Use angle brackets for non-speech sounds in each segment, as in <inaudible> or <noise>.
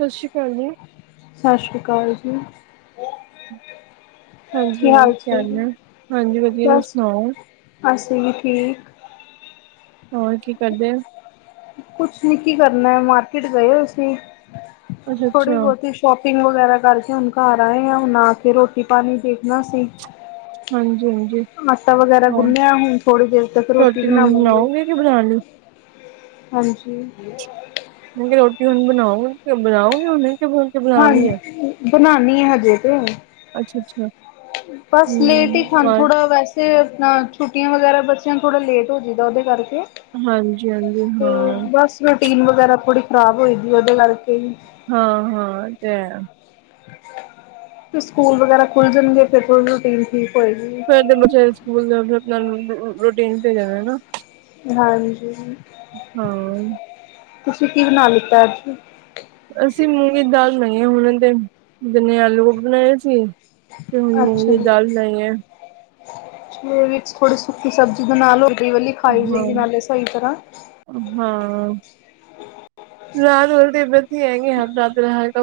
ਸਸ ਸ੍ਰੀ ਕਾਲ ਜੀ। ਸਸ ਸ੍ਰੀ ਕਾਲ ਜੀ। ਹਾਂਜੀ ਹੋਰ ਕੀ ਹਾਲ ਹੈ, ਹਾਂਜੀ ਵਧੀਆ ਤੁਸੀ ਸੁਣਾਓ। ਅਸੀ ਵੀ ਠੀਕ। ਹੋਰ ਕੀ ਕਰਦੇ ਉ? ਕੁਛੱ ਨੀ ਕੀ ਕਰਨਾ ਮਾਰਕੀਟ ਗਏ ਹੋਏ ਸੀ ਥੋੜੀ ਅੱਛਾ-ਅੱਛਾ, ਬਹੁਤੀ ਸ਼ੋਪਿੰਗ ਵਗੈਰਾ ਕਰਕੇ ਹੁਣ ਘਰ ਆਏ ਹਾਂ ਹੁੂੰਨ ਆ ਕੇ ਰੋਟੀ ਪਾਣੀ ਦੇਖਣਾ ਸੀ। ਹਾਂਜੀ-ਹਾਂਜੀ ਆਟਾ ਵਗੈਰਾ ਹੋਰ ਗੁੰਨਿਆ ਹੁਣ ਥੋੜ੍ਹੀ ਦੇਰ ਤੱਕ ਰੋਟੀ ਹੁਣ ਬਣਾਵਾਂਗੇ। ਬਣਾਓਗੇ ਕਿ ਬਣਾਣੀ? ਹਾਂਜੀ ਰੋਟੀ ਹੁਣ ਬਣਾਓਗੇ ਫੇਰ ਬਣਾਓਗੇ ਹੁਣੇ। ਕਿ ਬਣਾ ਕੇ ਬਣਾ ਹਾਂ ਲਈ ਏ? ਬਣਾਉਣੀ ਏ ਹਜੇ ਤੇ। ਅੱਛਾ-ਅੱਛਾ ਬਸ ਹੂੰ ਲੇਟ ਹੀ ਖਾਣ ਬਸ ਥੋੜ੍ਹਾ ਵੈਸ ਤੇ ਛੁੱਟੀਆਂ ਵਗੈਰਾ ਬੱਚਿਆਂ ਨੂੰ ਥੋੜ੍ਹਾ ਲੇਟ ਹੋ ਜਾਈਦਾ ਉਹਦੇ ਕਰਕੇ। ਹਾਂਜੀ-ਹਾਂਜੀ ਤੇ ਹਾਂ। ਬਸ ਰੂਟੀਨ ਵਗੈਰਾ ਥੋੜੀ ਖ਼ਰਾਬ ਹੋਈਦੀ ਹੈ ਉਹਦੇ ਕਰਕੇ ਵੀ। ਹਾਂ-ਹਾਂ ਏ ਤੇ ਹੈ। ਫੇਰ ਸਕੂਲ ਵਗੈਰਾ ਖੁੱਲ ਜਾਣਗੇ ਫੇਰ ਥੋੜੀ ਰੂਟੀਨ ਠੀਕ ਹੋਏਗੀ। ਫਿਰ ਬੱਚਿਆਂ <unintelligible> ਰੋਟੀਨ ਜਾਣਾ ਹਨਾ। ਹਾਂਜੀ, ਹਾਂ ਤੁਸੀਂ ਕੀ ਬਣਾ ਲਿੱਤਾ ਅੱਜ। ਅਸੀਂ ਮੂੰਗੀ ਦੀ ਦਾਲ ਬਣਾਈ ਆ ਹੁਣ ਤੇ ਦਿਨੇ ਆਲੂ ਬਣਾਏ ਸੀ। ਤੇ ਹੁਣ ਅੱਛਾ ਮੂੰਗੀ ਦੀ ਜੀ। ਦਾਲ ਬਣਾਈ ਏ ਦੇ ਵਿੱਚ ਥੋੜੀ ਸੁੱਕੀ ਸਬਜ਼ੀ ਬਣਾ ਲਓ ਗਈ ਵਾਲੀ ਖਾਈ ਜਾਏਗੀ ਹਾਂ। ਨਾਲੇ ਸਹੀ ਤਰ੍ਹਾਂ। ਹਾਂ <unintelligible> ਹਲਕਾ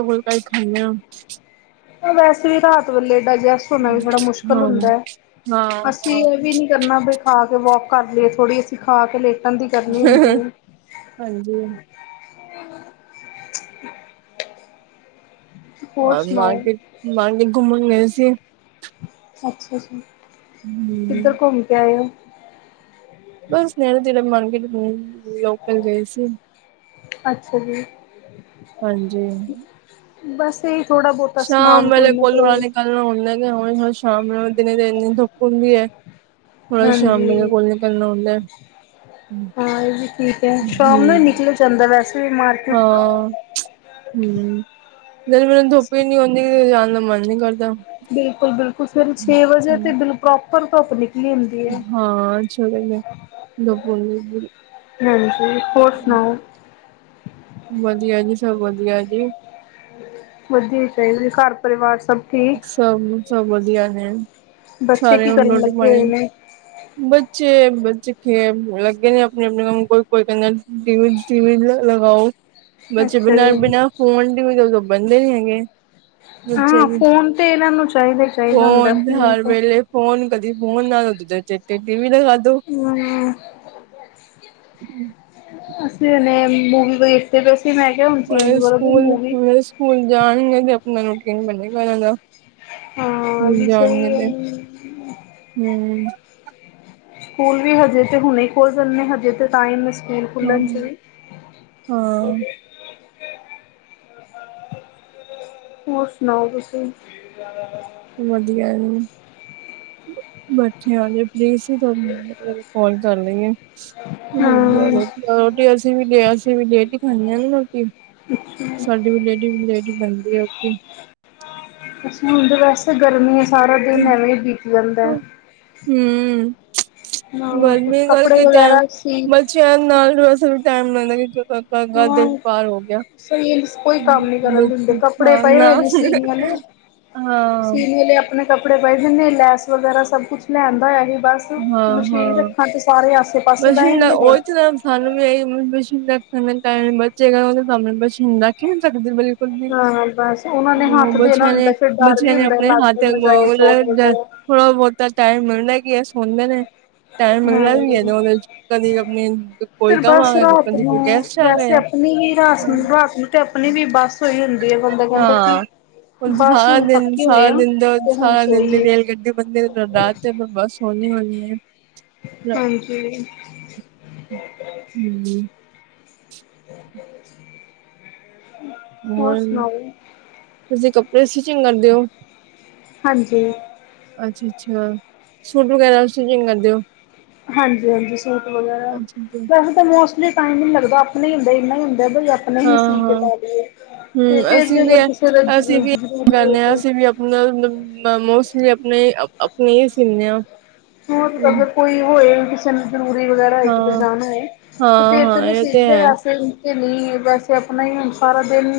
ਫੁਲਕਾ ਹੀ ਖਾਨੇ ਆ। ਵੈਸੇ ਵੀ ਰਾਤ ਵੇਲੇ ਡਾਈਜੈਸਟ ਕਰਨਾ ਵੀ ਬੜਾ ਮੁਸ਼ਕਿਲ ਹਾਂ ਹੁੰਦਾ ਹਾਂ ਅਸੀਂ ਇਹ ਵੀ ਨੀ ਕਰਨਾ ਬਈ ਖਾ ਕੇ ਵੋਕ ਕਰ ਲਈਏ ਥੋੜ੍ਹੀ ਅਸੀਂ ਖਾ ਕੇ ਲੇਟ ਹਾਂਜੀ ਹੋਰ ਆ ਸੁਣਾਓ ਮਾਰਕੀਟ, ਮਾਰਕੀਟ ਘੁੰਮਣ ਗਏ ਸੀ। ਅੱਛਾ ਜੀ। ਹੂੰ ਕਿੱਧਰ ਘੁੰਮ ਕੇ ਆਏ ਹੋ। ਬਸ <unintelligible> ਮਾਰਕੀਟ ਗਏ ਲੋਕਲ ਗਏ ਸੀ। ਅੱਛਾ ਜੀ। ਹਾਂਜੀ ਬਸ ਇਹੀ ਥੋੜ੍ਹਾ ਬਹੁਤਾ ਸਮਾਨ ਕੋਈ ਨਾ ਕੋਈ। ਕ ਉਹਨਾਂ <unintelligible> ਸਾਮ ਨੂੰ ਦਿਨੇ ਧੁੱਪ ਹੁੰਦੀ ਹੈ। ਥੋੜਾ ਸ਼ਾਮ ਮੇਰੇ ਹਾਂਜੀ ਕੋਲ ਨਿਕਲਣਾ ਹੁੰਦਾ। ਹੂੰ ਹਾਂ ਇਹ ਵੀ ਠੀਕ ਹੈ ਸ਼ਾਮ ਨੂੰ ਨਿਕਲ ਜਾਂਦਾ ਵੈਸੇ ਵੀ ਮਾਰ ਹਾਂ ਹੂੰ <unintelligible> <unintelligible> ਜਾਣ ਦਾ ਮਨ ਨੀ ਕਰਦਾ। ਬਿਲਕੁਲ-ਬਿਲਕੁਲ ਸਵੇਰੇ ਛੇ ਵਜੇ ਹੂੰ ਤੇ ਬਿਲ ਪ੍ਰੋਪਰ ਧੁੱਪ ਨਿਕਲੀ ਹੁੰਦ ਹਾਂ ਛੇ ਵਜੇ, ਧੁੱਪ ਹੁੰਦੀ ਪੂਰੀ। ਹਾਂਜੀ ਹੋਰ ਸੁਣਾਓ। ਵਧੀਆ ਜੀ ਸਭ ਵਧੀਆ ਜੀ। ਵਧੀਆ ਹੀ ਚਾਹੀਦੀ ਘਰ ਪਰਿਵਾਰ ਸਭ ਠੀਕ ਸਭ, ਸਭ ਵਧੀਆ ਹੈ ਬੱਚੇ ਸਾਰੇ ਕੀ ਹੁਣ ਕਰਨ ਰੋਟੀ ਲੱਗੇ ਹੋਏ ਪਾਣੀ ਨੇ ਬੱਚੇ, ਬੱਚੇ ਲੱਗੇ ਨੀ ਆਪਣੇ-ਆਪਣੇ ਕੰਮ ਕੋਈ-ਕੋਈ ਕਹਿੰਦਾ ਟੀ ਵੀ- ਟੀ ਵੀ ਲਗਾਓ, ਬੱਚੇ ਅੱਛਾ ਬਿਨਾਂ ਜੀ ਬਿਨਾਂ ਫੋਨ ਟੀ ਵੀ ਦੇ ਬਹਿਦੇ ਨੀ ਹੈਗੇ। ਬੱਚੇ, ਹਾਂ ਫੋਨ ਤੇ ਇਹਨਾਂ ਨੂੰ ਚਾਹੀਦਾ ਚਾਹੀਦਾ ਹੁੰਦਾ ਫੋਨ ਹਰ ਤੇ ਵੇਲੇ ਫੋਨ ਕਦੀ ਫੋਨ ਨਾ ਦੇ ਦੂਜੇ ਟੀ ਟੀ ਵੀ ਲਗਾ ਦੋ। ਹੂੰ, ਅਸੀਂ ਹੁਣੇ ਮੂਵੀ ਵੇਖ ਤੇ ਅਸੀ ਮੈਂ ਕਿਹਾ ਹੁਣ ਚੇਂਜ ਕਰੋ ਮੂਵੀ। ਸਕੂਲ ਸਕੂਲ ਜਾਣਗੇ ਤੇ ਆਪਣਾ ਰੂਟੀਨ ਬਣੇਗਾ ਇਹਨਾਂ ਦਾ। ਹਾਂ ਇਹ ਵੀ ਸਹੀ ਏ। ਹੂੰ ਸਕੂਲ ਵੀ ਹਜੇ ਤੇ ਹੁਣੇ ਖੋਲ ਜਾਂਦੇ ਹਜੇ ਤੇ ਤਾਂ ਟਾਈਮ ਸਕੂਲ ਹਾਂ ਖੁੱਲ੍ਹਣ 'ਚ ਵੀ। <inaudible> ਹੋਰ ਸੁਣਾਓ ਤੁਸੀਂ। ਵਧੀਆ ਜੀ, ਬੈਠੇ ਆ ਜੀ। ਫਰੀ ਸੀ ਤੁਹਾਨੂੰ, ਕੌਲ ਕਰ ਲਈਏ। ਹਮ ਰੋਟੀ ਅਸੀਂ ਵੀ ਲ ਅਸੀਂ ਵੀ ਲੇਟ ਹੀ ਖਾਂਦੇ ਆ ਰੋਟੀ। ਸਾਡੀ ਵੀ ਲੇਟ ਈ ਲੇਟ ਈ ਬਣਦੀ ਆ ਰੋਟੀ। ਸਕੂਲ ਤੇ ਵੈਸੇ ਗਰਮੀਆਂ ਸਾਰਾ ਦਿਨ ਐਵੇਂ ਹੀ ਬੀਤ ਜਾਂਦਾ। ਹੂੰ, ਹਾਂ ਕੁਛ ਗਰਮੀ ਕੱਪੜੇ ਕਰਕੇ ਤੇ ਵਗੈਰਾ ਸੀ ਬੱਚਿ <unintelligible> ਹਾਂ ਦਿਨ ਪਾਰ ਹੋ ਗਿਆ। ਸਹੀ ਕੋਈ ਕੰਮ ਨੀ ਕਰਨ ਦਿੰਦੇ ਕੱਪੜੇ ਪਏ ਨਾ, ਹੋਏ ਨੇ ਸੀਨ ਵਾਲੇ ਹਾਂ। ਸੀਨ ਵਾਲੇ ਆਪਣੇ ਕੱਪੜੇ ਪਏ ਲੈਸ ਵਗੈਰਾ ਸਭ ਕੁਛ ਲਿਆਂਦਾ ਹੋਇਆ ਸੀ ਬਸ ਹਾਂ ਮਸ਼ੀਨ ਹਾਂ ਰੱਖਾਂ ਤੇ ਸਾਰੇ ਆਸੇ-ਪਾਸੇ ਬਹਿ ਪਸੀਨਾ ਜਾਂਦੇ ਨੇ। ਉਹੀ ਤਾਂ ਸਾਨੂੰ ਵੀ ਇਹ ਮਸ਼ੀਨ ਰੱਖਣ ਬੱਚੇ <unintelligible> ਸਾਹਮਣੇ ਮਸ਼ੀਨ ਰੱਖ ਹੀ ਨਹੀਂ ਸਕਦੇ। ਹਾਂ ਬਸ ਉਹਨਾਂ ਨੇ ਹੱਥ ਦੇਣਾ ਬੱਚਿਆਂ ਹੁੰਦਾ ਨੇ ਫਿਰ ਡਰ ਵੀ ਬੱਚਿਆਂ ਨੇ ਹੁੰਦਾ ਆਪਣੇ ਲੱਗ ਹੱਥ ਨਾ ਜਾਏ ਚੋਟ <unintelligible> ਵਗੈਰਾ ਥੋੜਾ ਬਹੁਤਾ ਟਾਈਮ ਮਿਲਦਾ ਕਿ ਇਹ ਸੌਦੇ ਨੇ। ਟਾਈਮ ਮਿਲਣਾ ਵੀ ਏ ਤੇ ਹਮ ਉਹਦੇ 'ਚ ਕਦੇ ਆਪਣੀ ਕੋਈ ਕੰਮ ਆ ਕਦੇ ਕੋਈ ਗੈਸਟ ਆ ਗਏ ਵੈਸੇ ਆ। ਨਹੀਂ-ਨਹੀਂ ਰਾਤ ਨੂੰ ਰਾਤ ਨੂੰ ਤੇ ਆਪਣੀ ਵੀ ਬੱਸ ਹੋਈ ਹੁੰਦੀ ਏ ਬੰਦਾ ਕਹਿੰਦਾ ਕਿ ਹਾਂ ਬਸ ਸਾਰਾ ਹੁਣ ਦਿਨ ਥੱਕੇ ਹੋਏ ਸਾਰਾ ਆ ਦਿਨ ਤੇ ਹੁਣ ਸਾਰਾ ਦਿਨ ਤੇ ਸੋਈਏ ਰੇਲਗੱਡੀ ਬਣਦੀ ਰਾਤ ਨੂੰ ਤੇ ਬਸ ਹੋਣੀ ਹੋਣੀ ਏ। ਹਾਂਜੀ। ਹੂੰ <inaudible> ਹੋਰ, ਤੁਸੀਂ ਕੱਪੜੇ ਸਟਿਚਿੰਗ ਕਰਦੇ ਓ? ਹਾਂਜੀ। ਅੱਛਾ-ਅੱਛਾ ਸੂਟ ਵਗੈਰਾ ਸਟਿਚਿੰਗ ਕਰਦੇ ਓ? ਹਾਂਜੀ-ਹਾਂਜੀ ਸੂਟ ਅੱਛਾ ਅੱਛਾ ਵਗੈਰਾ ਮੋਸਟਲੀ ਟਾਈਮ ਹੀ ਨੀ ਲਗਦਾ ਆਪਣੇ ਹੀ ਹੁੰਦੇ ਇਨਾ ਹੀ ਹੁੰਦਾ ਬਈ ਆਪ ਹੀ ਹਾਂ ਸੀ ਕੇ ਹਾਂ ਪਾ ਲਈਏ, ਤੇ ਹੂੰ, ਫੇਰ ਅਸੀਂ ਜੇ ਵੀ ਅਗਰ ਐ ਕਿਸੇ ਦਾ ਜ਼ਰ ਜ਼ਰੂਰੀ ਹੋਵੇ ਤੇ ਮੈਂ ਮੈ ਮੋਸਟਲੀ ਆਪਣੇ ਆਪਣੇ ਹੀ ਸੀਨੀ ਆ। ਹੂੰ, ਕਲਰ ਕੋਈ ਹੋਏ ਜ਼ਰੂਰੀ ਵਗੈਰਾ ਇੱਕ ਤੇ ਹਾਂ, ਜਾਣਾ ਏ, ਤੇ ਹਾਂ, ਫਿਰ ਤੈ ਹਾਂ ਮੈਂ ਇਹ ਤੇ ਹੈ ਸਿਮਦੀ ਤੇ ਨਹੀਂ, ਵੈਸੇ ਆਪਣਾ ਹੀ ਹੁਣ ਸਾਰਾ ਦਿਨ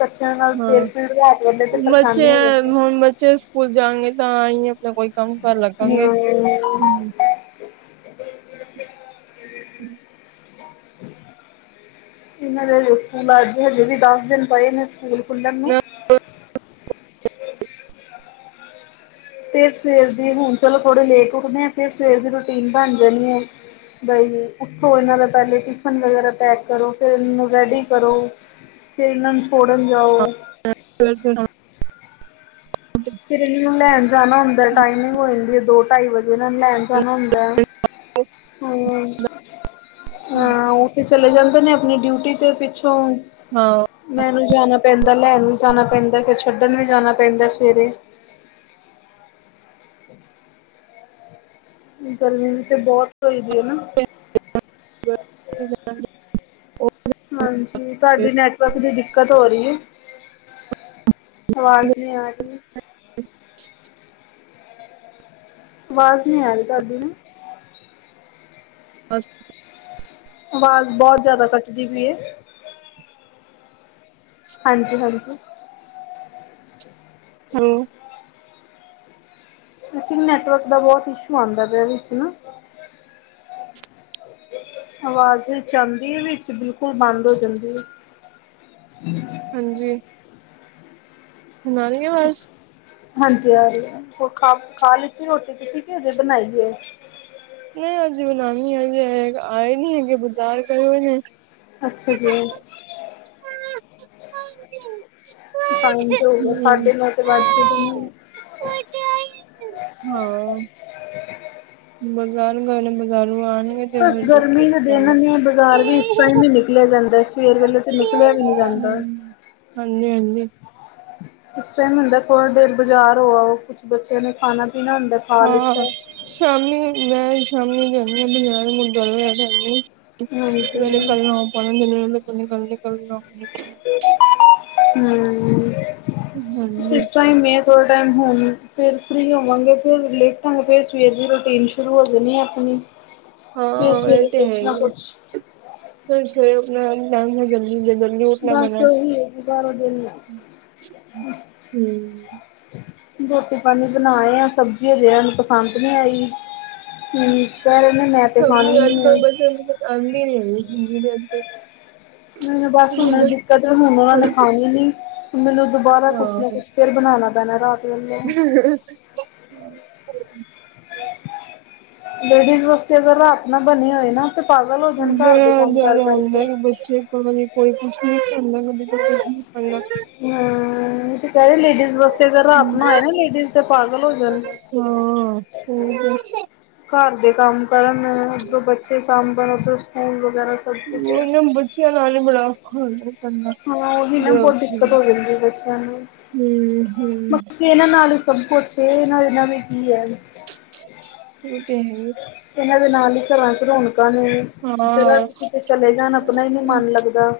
ਬਚਿਆ ਨਾਲ ਹਾਂ। ਸਿਰ ਪੀੜ ਕਰਦੇ, ਤੇ ਬੱਚੇ ਪਰੇਸ਼ਾਨੀ ਹੋ ਐ ਜਾਂਦੇ। ਹੁਣ ਬੱਚੇ ਸਕੂਲ ਜਾਗੇ ਤਾਂਈ, ਆਪਣਾ ਕੋਈ ਕੰਮ ਕਰਨ ਲੱਗਾਂਗੇ। ਹਮ। ਇਹਨਾਂ ਦੇਜ ਸਕੂਲ ਅੱਜ, ਹਜੇ ਵੀ ਦੱਸ ਦਿਨ ਪਏ ਨੇ ਸਕੂਲ ਖੁਲਨ ਨੂੰ ਨਾ ਫਿਰ ਸਵੇਰ ਦੀ, ਹੁਣ ਚਲੋ ਥੋੜੇ ਲੇਟ ਉਠਦੇ ਆ, ਫਰ ਸਵੇਰ ਦੀ ਰੂਟੀਨ ਬਣ ਜਾਣੀ ਹੈ। ਗਈਏ ਉੱਠੋ ਇਹਨਾਂ ਦਾ ਪਹਿਲੇ ਟਿਫਨ ਵਗੈਰਾ ਪੈਕ ਕਰੋ, ਫਿਰ ਇਹਨੂੰ ਰੈਡੀ ਕਰੋ, ਫਿਰ ਇਹਨਾਂ ਨੂੰ ਛੋੜਨ ਜਾਓ। ਫਿਰ ਇਹਨਾਂ ਨੂੰ ਲੈਣ ਜਾਣਾ ਹੁੰਦਾ ਟਾਈਮਿੰਗ ਹੋ ਜਾਂਦੀ ਹੈ, ਦੋ ਢਾਈ ਵਜੇ ਇਹ ਨੂੰ ਲੈਣ ਜਾਣਾ ਹੁੰਦਾ ਚਲੇ ਜਾਂਦੇ ਨੇ, ਆਪਣੀ ਡਿਊਟੀ ਤੇ ' ਪਿੱਛੋਂ ਹਾਂ। ਮੈਨੂੰ ਜਾਣਾ ਪੈਂਦਾ ਲੈਣ ਵੀ ਜਾਣਾ ਪੈਂਦਾ, ਫਰ ਛੱਡਣ ਵੀ ਜਾਣਾ ਪੈਂਦਾ ਸਵੇਰੇ ਗਰਮੀ ਤੇ ਬਹੁਤ ਹੋ ਦੀ ਹੈ ਨਾ। ਹਾਂਜੀ, ਤੁਹਾਡੀ ਨੈਟਵਰਕ ਦੀ ਦਿੱਕਤ ਹੋ ਰਹੀ ਹੈ। ਆਵਾਜ਼ ਨਹੀਂੀ ਆ ਰਹੀ। ਅੱ ਆਵਾਜ਼ ਨਹੀਂੀ ਆ ਰਹੀ, ਤੁਹਾਡੀ ਨਾ। ਅੱ ਆਵਾਜ਼ ਬਹੁਤ ਜਿਆਦਾ ਕੱਟਦੀ ਪਈ ਹੈ। ਹਾਂਜੀ ਹਾਂਜੀ। ਹਾਂ- ਲਕ ਨੈਟਵਰਕ ਦਾ ਬਹੁਤ ਇਸ਼ੂ ਆਉਂਦਾ ਪਿਆ, ਇਹ ਵਿੱਚ ਨਾ। ਆਵਾਜ਼ ਵਿੱਚ ਆਂਦੀ ਏ, ਬਿਲਕੁਲ ਬੰਦ ਹੋ ਜਾਂਦੀ ਹੈ। ਹਮ। ਹਾਂਜੀ। ਹੁਨ ਆ ਰਹੀਂ ਆ ਆਵਾਜ? ਹਾਂਜੀ ਹਾਂਜੀ, ਹੋਰ ਖਾ- ਖਾ ਲਿੱਤੀ ਰੋਟੀ ਤੁਸੀਂ, ਕਿ ਹਜੇ ਬਣਾਈ ਨਹੀਂ ਹਜ ਬ ਨਾ, ਹਜੇ ਆਏ ਨੀ ਹੈਗੇ, ਬਜ਼ਾਰ ਗਏ ਹੋਏ ਨੇ। ਅੱਛਾ ਜੀ। ਟਾਈਮ ਤੇ ਹੋ ਗਿਆ, ਸਾਢੇ ਨੌ ਤੇ ਵੱਜ ਗਏ। ਹਾਂ। ਬਜ਼ਾਰ ਗੱਏ ਨੇ, ਬਾਜ਼ਾਰੋਂ ਆਉਣ ਬਸ ਗਰਮੀ ਦੇ ਦਿਨ ਨੇ, ਬਜ਼ਾਰ ਵੀ ਇਸ ਟਾਈਮ ਹੀ ਨਿਕਲਿਆ ਜਾਂਦਾ ਸਵੇ ਵ ਤੇ ਨਿਕਲਿਆ ਵੀ ਨਹੀਂ ਜਾਂਦਾ। ਹਮ, ਹਾਂਜੀ, ਹਾਂਜੀ। ਉਸ ਟਾਈਮ ਹੁੰਦਾ ਥੋੜਾ ਦੇਰ ਬਾਜ਼ਾਰ ਹੋਆ, ਉਹ ਕੁਛ ਬੱਚਿਆਂ ਨੇ ਖਾਣਾ ਪੀਣਾ ਹੁੰਦਾ ਖਾ ਹਾਂ ਲਿੱਤਾ। ਸ਼ਾਮੀ ਮੈਂ ਸ਼ਾਮੀ ਜਾਂਦੀ ਹਾਂ ਬਜ਼ਾਰ, ਹਾਂਜੀ ਮੁ ਲੇ ਕੱਲਨਾ, ਆਪਣੀ ਗੱਲੱਲ ਹਮ, ਹਾਂਜੀ ਸਸ਼ ਮੈਂ ਥੋੜ੍ਹਾ ਟਾਈਮ ਹੋਣ ਫਿਰ ਫਰੀ ਹੋਵਾਂਗੇ, ਫਿਰ ਲੇਟਾਂਗੇ, ਫਿਰ ਸਵੇਰ ਦੀ ਰੂਟੀਨ ਸ਼ੁਰੂ ਹੋ ਜਾਣੀ ਆਪਣੀ। ਹ ਫਿਰ ਹਾਂ ਇਹ ਸਵੇਰੇ ਤੇ ਕੁਛ ਹੈ ਨਾ ਹੀ ਹੈ ਕੁਛ ਫਿਰ ਸਵੇਰੇ ਉਠਣਾ ਆਪਣਾ ਟੈਮ ਸਿਰ ਜਲਦੀ ਜ ਬਸ ਓਹੀ ਹੈ ਸਾਰਾ ਦਿਨ ਹਮ ਰੋਟੀ ਪਾਣੀ ਬਣਾਏ ਹਾਂ ਸਬਜ਼ੀ ਹਜੇ ਏਨੂੰ ਪਸੰਦ ਨਈ ਆਈ। ਠੀਕ ਆ ਉਹਨੇ ਮੈਂ ਤੇ ਸਬਜੀ ਖਾਣੀ ਨੀ ਹੈ ਅੱਜਕਲ ਬੱਚਿਆਂ ਨੂੰ ਪਸੰਦ ਨੀ ਆਂਦੀ <unintelligible> ਅੱਜਕੱਲ ਮੈਨੂੰ ਬਸ ਹੁਨ ਦਿੱਕਤ ਏ ਹੁਣ ਉਹਨਾਂ ਨੇ ਖਾਣੀ ਨਈ ਮੈਨੂੰ ਦੁਬਾਰਾ ਕੁਛ ਨਾ ਹਾਂ ਕੁਛ ਫਿਰ ਬਣਾਣਾ ਪੈਣਾ ਰਾਤ ਵੇਲੇ <inaudible> ਲੇਡੀਜ਼ ਵਾਸਤੇ ਅਗਰ ਰਾਤ ਨਾ ਬਣੇ ਹੋਏ ਨਾ ਤੇ ਪਾਗਲ ਹੋ ਜਾਣ ਘਰ ਦੇ ਕੰਮ ਕਾਰ ਕਰਕੇ ਸਈ ਗੱਲ ਏ ਜੀ ਕੋਈ ਕੁਛ ਨਈ ਖਾਂਦਾ <unintelligible> ਹੂੰ ਕਰ ਲਈ ਡੀਜ਼ ਵਾਸਤੇ ਰਾਤ ਆਪਣਾ ਆਏ ਨਾ ਲੇਡੀਜ਼ ਦੇ ਪਾਗਲ ਹੋ ਜਣ ਹਾਂ ਹੋਰ ਘਰ ਦੇ ਕੰਮ ਕਰਨ ਉਧਰੋ ਬੱਚੇ ਸਾਂਭਣ ਉਧੋ ਸਕੂਲ ਵਗੈਰਾ ਸਭ ਕੁਛ ਉਹਨ ਬੱਚਿਆਂ ਨਾਲ ਈ ਬੜਾ ਔਖਾ ਹੋ ਜ ਹਾਂ ਉਹੀ ਮੈ ਬੋਤ ਦਿੱਕਤ ਹੋ ਜਾਂਦੀ ਬੱਚਿਆਂ ਨੂੰ ਹੂੰ ਇਹਨਾਂ ਨਾਲ ਹੀ ਸਭ ਕੁਛ ਇਹਨਾ ਬਿਨਾਂ ਵੀ ਕੀ ਐ। ਓ ਤੇ ਹੈ ਈ। ਇਹਨਾ ਦੇ ਨਾਲ ਹੀ ਘਰਾਂ 'ਚ ਰੌਣਕਾਂ ਨੇ। ਜਦ ਹਾਂ ਅਸੀ ਕਿਤੇ ਚਲੇ ਜਾਣ ਆਪਣਾ ਈ ਨੀ ਮਨ ਲੱਗਦਾ।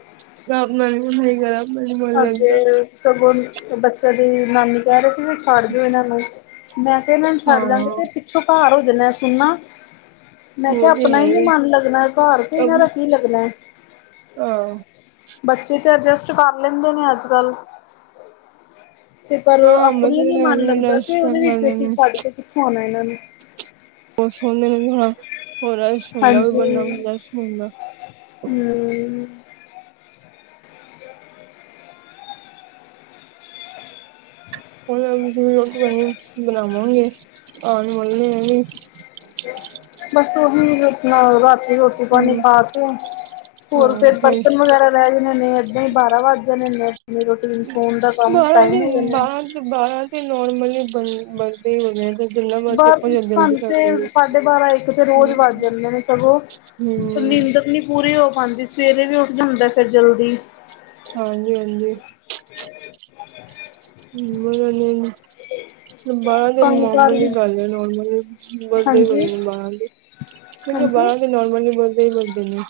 ਘਰ ਨਲ ਸਈ ਗੱਲ ਏ ਅਪਨਾ ਮਨ ਨਈ ਲੱਗਦ ਤੇ ਸਗੋ ਬੱਚਿਆਂ ਦੀ ਨਾਨੀ ਕਹਿ ਰਏ ਸੀ ਵੀ ਛੱਡ ਦਿਓ ਇਹਨਾਂ ਨੂੰ ਮੈਂ ਕਿਆ ਇਹਨਾਂ ਨੂੰ ਹਾਂ ਛੱਡ ਜਾਗੇ ਤੇ ਪਿੱਛੋਂ ਘਾਰ ਹੋ ਜਾਣਾ ਸੁਨਾ ਮੈ ਕਿਆ ਉਹ ਤੇ ਆਪਣਾ ਹੈ ਹੀ ਨੀ ਹੈ ਮਨ ਲੱਗਣਾ ਘਾਰ ਤੇ ਇਹਨਾਂ ਦਾ ਕੀ ਲੱਗਣਾ। ਆ ਬੱਚੇ ਤੇ ਅਜੈਸਟ ਕਰ ਲੈਂਦੇ ਨੇ ਅਜ ਕਲ ਤੇ ਪਰ ਹਾਂ ਆਪਣਾ ਹੀ ਮਜ਼ੇ ਨੀ ਮਨ ਅੱਜ-ਕੱਲ ਲੱਗਦਾ ਰਸ਼ ਤੇ ਕਰ ਉਹਦੇ ਵਿਚ ਅਸੀ ਲੈਣੇ ਛੱਡ ਕੇ ਕਿਥੇ ਆਉਣਾ ਇਹਨਾਂ ਨੂੰ ਹਾਂਜੀ <inaudible> ਹੂੰ ਹੂੰ ਜਿਵੇਂ ਰੋਟੀ ਬਣੀ ਬਣਾਵਾਂਗੇ ਆਣ ਵਾਲੇ ਨੇ ਇ ਵੀ ਬਸ ਉਹੀ ਆਪਨਾ ਰਾਤੀ ਰੋਟੀ ਪਾਣੀ ਹੂੰ ਖਾ ਕੇ ਹੋਰ ਫਿਰ ਬਰਤਨ ਵਗੈਰਾ ਰਹਿ ਜਾਣੇ ਨੇ ਏਦਾਂ ਹੀ ਬਾਰਾਂ ਵੱਜ ਜਾਣੇ ਨੇ। ਰੋਟੀ ਸੌਣ ਦਾ ਕੰਮ ਬਾਰਾਂ ਦੀ ਟਾਈਮ ਹੋ ਜਾਣਾ। ਬਾਰਾਂ ਬਾਰਾਂ ਤੇ ਨੋਰਮਲੀ ਵਜ ਵਜਦੇ ਹੀ ਹੁੰਦੇ ਆ ਤੇ ਜਿੰਨਾ ਮਰਜ਼ੀ ਬਸ ਆਪਾਂ ਜਲਦੀ ਜਲਦੀ ਸਾਨੂੰ ਕਰ ਤੇ ਲਈਏ ਸਾਢੇ ਬਾਰਾਂ ਇੱਕ ਤੇ ਰੋਜ਼ ਵੱਜ ਜਾਂਦੇ ਨੇ ਸਗੋਂ ਹੂੰ ਨੀਂਦਰ ਨੀ ਪੂਰੀ ਹੋ ਪਾਂਦੀ ਸਵੇਰੇ ਵੀ ਉਠ ਜਾਂਦਾ ਫਿਰ ਜਲਦੀ ਹਾਂਜੀ-ਹਾਂਜੀ ਬਾਰਾਂ ਦੇ ਕੰਮ ਕਾਰ ਨੋਰਮਲੀ ਵੀ ਹੀ ਗੱਲ ਹੈ ਨੋਰਮਲੀ ਵਜਦੇ ਏ ਹਾਂਜੀ ਵਜਦੇ ਬਾਰਾਂ ਤੇ ਕਿ ਹਾਂਜੀ ਬਾਰਾਂ ਤੇ ਨੋਰਮਲੀ ਵਜਦੇ ਈ ਵਜਦੇ ਨੇ।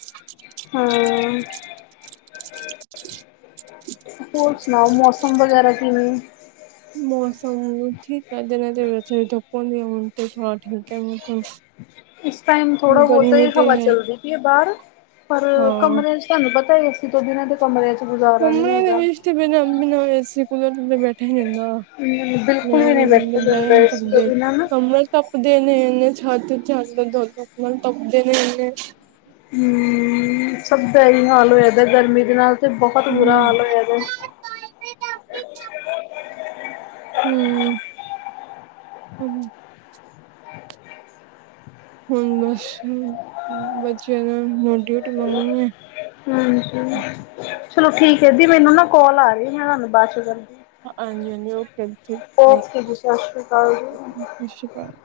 ਹਾਂ ਹੋਰ ਸੁਣਾਓ ਮੌਸਮ ਵਗੈਰਾ ਕਿਵੇ ਮੌਸਮ ਠਿਕ ਹੈ ਦਿਨੇ ਦੇ ਵਿੱਚ ਧੁੱਪ ਹੁੰਦੀ ਹੈ ਉਵੇਂ ਥੋੜ੍ਹਾ ਠਿਕ ਹੈ ਮੋਸਮ ਇਸ ਟਾਈਮ ਥੋੜਾ ਬੋਤ ਹਵਾ ਹੈ ਚੱਲਦੀ ਪਈ ਹੈ ਬਾਰ ਪਰ ਹਾਂ ਕਮਰੇ 'ਚ ਤੁਹਾਨੂੰ ਪਤਾ ਏ। ਤੇ ਤੁਹਾਡੇ ਨਾਲ ਤੇ ਕਮਰਿਆਂ 'ਚ ਵਜਾ ਕਮਰੇਆ ਦੇ ਵਿਚ ਤੇ ਬਿਨਾ ਏ ਸੀ ਕੂਲਰ ਬੈਠਾ ਹੀ ਨਹੀ ਜਾਦਾ ਬਿਲਕੁਲ ਵੀ ਵ- ਨਹੀਂ ਕਮਰੇ ਬੈਠਾ ਬੈਹ ਜਾਂਦਾ ਨਹੀ ਏ ਸੀ ਤੋਂ ਬਿਨਾਂ ਨਾ। ਸਕਦੇ- ਤੱਪਦੇ ਨੇ ਇਨੇ ਛੱਤ 'ਚ ਧੁਪ ਨਾਲ ਤਪਦੇ ਨੇ ਇਹਨੇ- ਸਭ ਦਾ ਇਹੀ ਹਾਲ ਹੋਇਆ ਦਾ ਗਰਮੀ ਦੇ ਨਾਲ ਤਾਂ ਬੋਤ ਬੁਰਾ ਹੂੰ ਹਾਲ ਹੋਇਆ। ਹੂੰ -ਹੂੰ - ਹੁਣ ਬਸ ਬੱਚਿਆਂ ਨੂੰ ਰੋਟੀ ਮੰਗਣੀ ਆ। ਹਾਂਜੀ ਚਲੋ ਠੀਕ ਹੈ। ਦੀ ਮੈਨੂੰ ਨਾ ਕੋਾਲ ਆ ਗਈ ਆ ਮੈ ਤੁਹਾਨੂੰ ਬਾਦ ਕਰਨੀ ਆ। ਹਾਂਜੀ- ਹਾਂਜੀ ਓਕੇ ਸਤਿ ਜੀ ਸਤਿ ਸ਼੍ਰੀ ਅਕਾਲ ਜੀ। ਸ਼੍ਰੀ ਅਕਾਲ-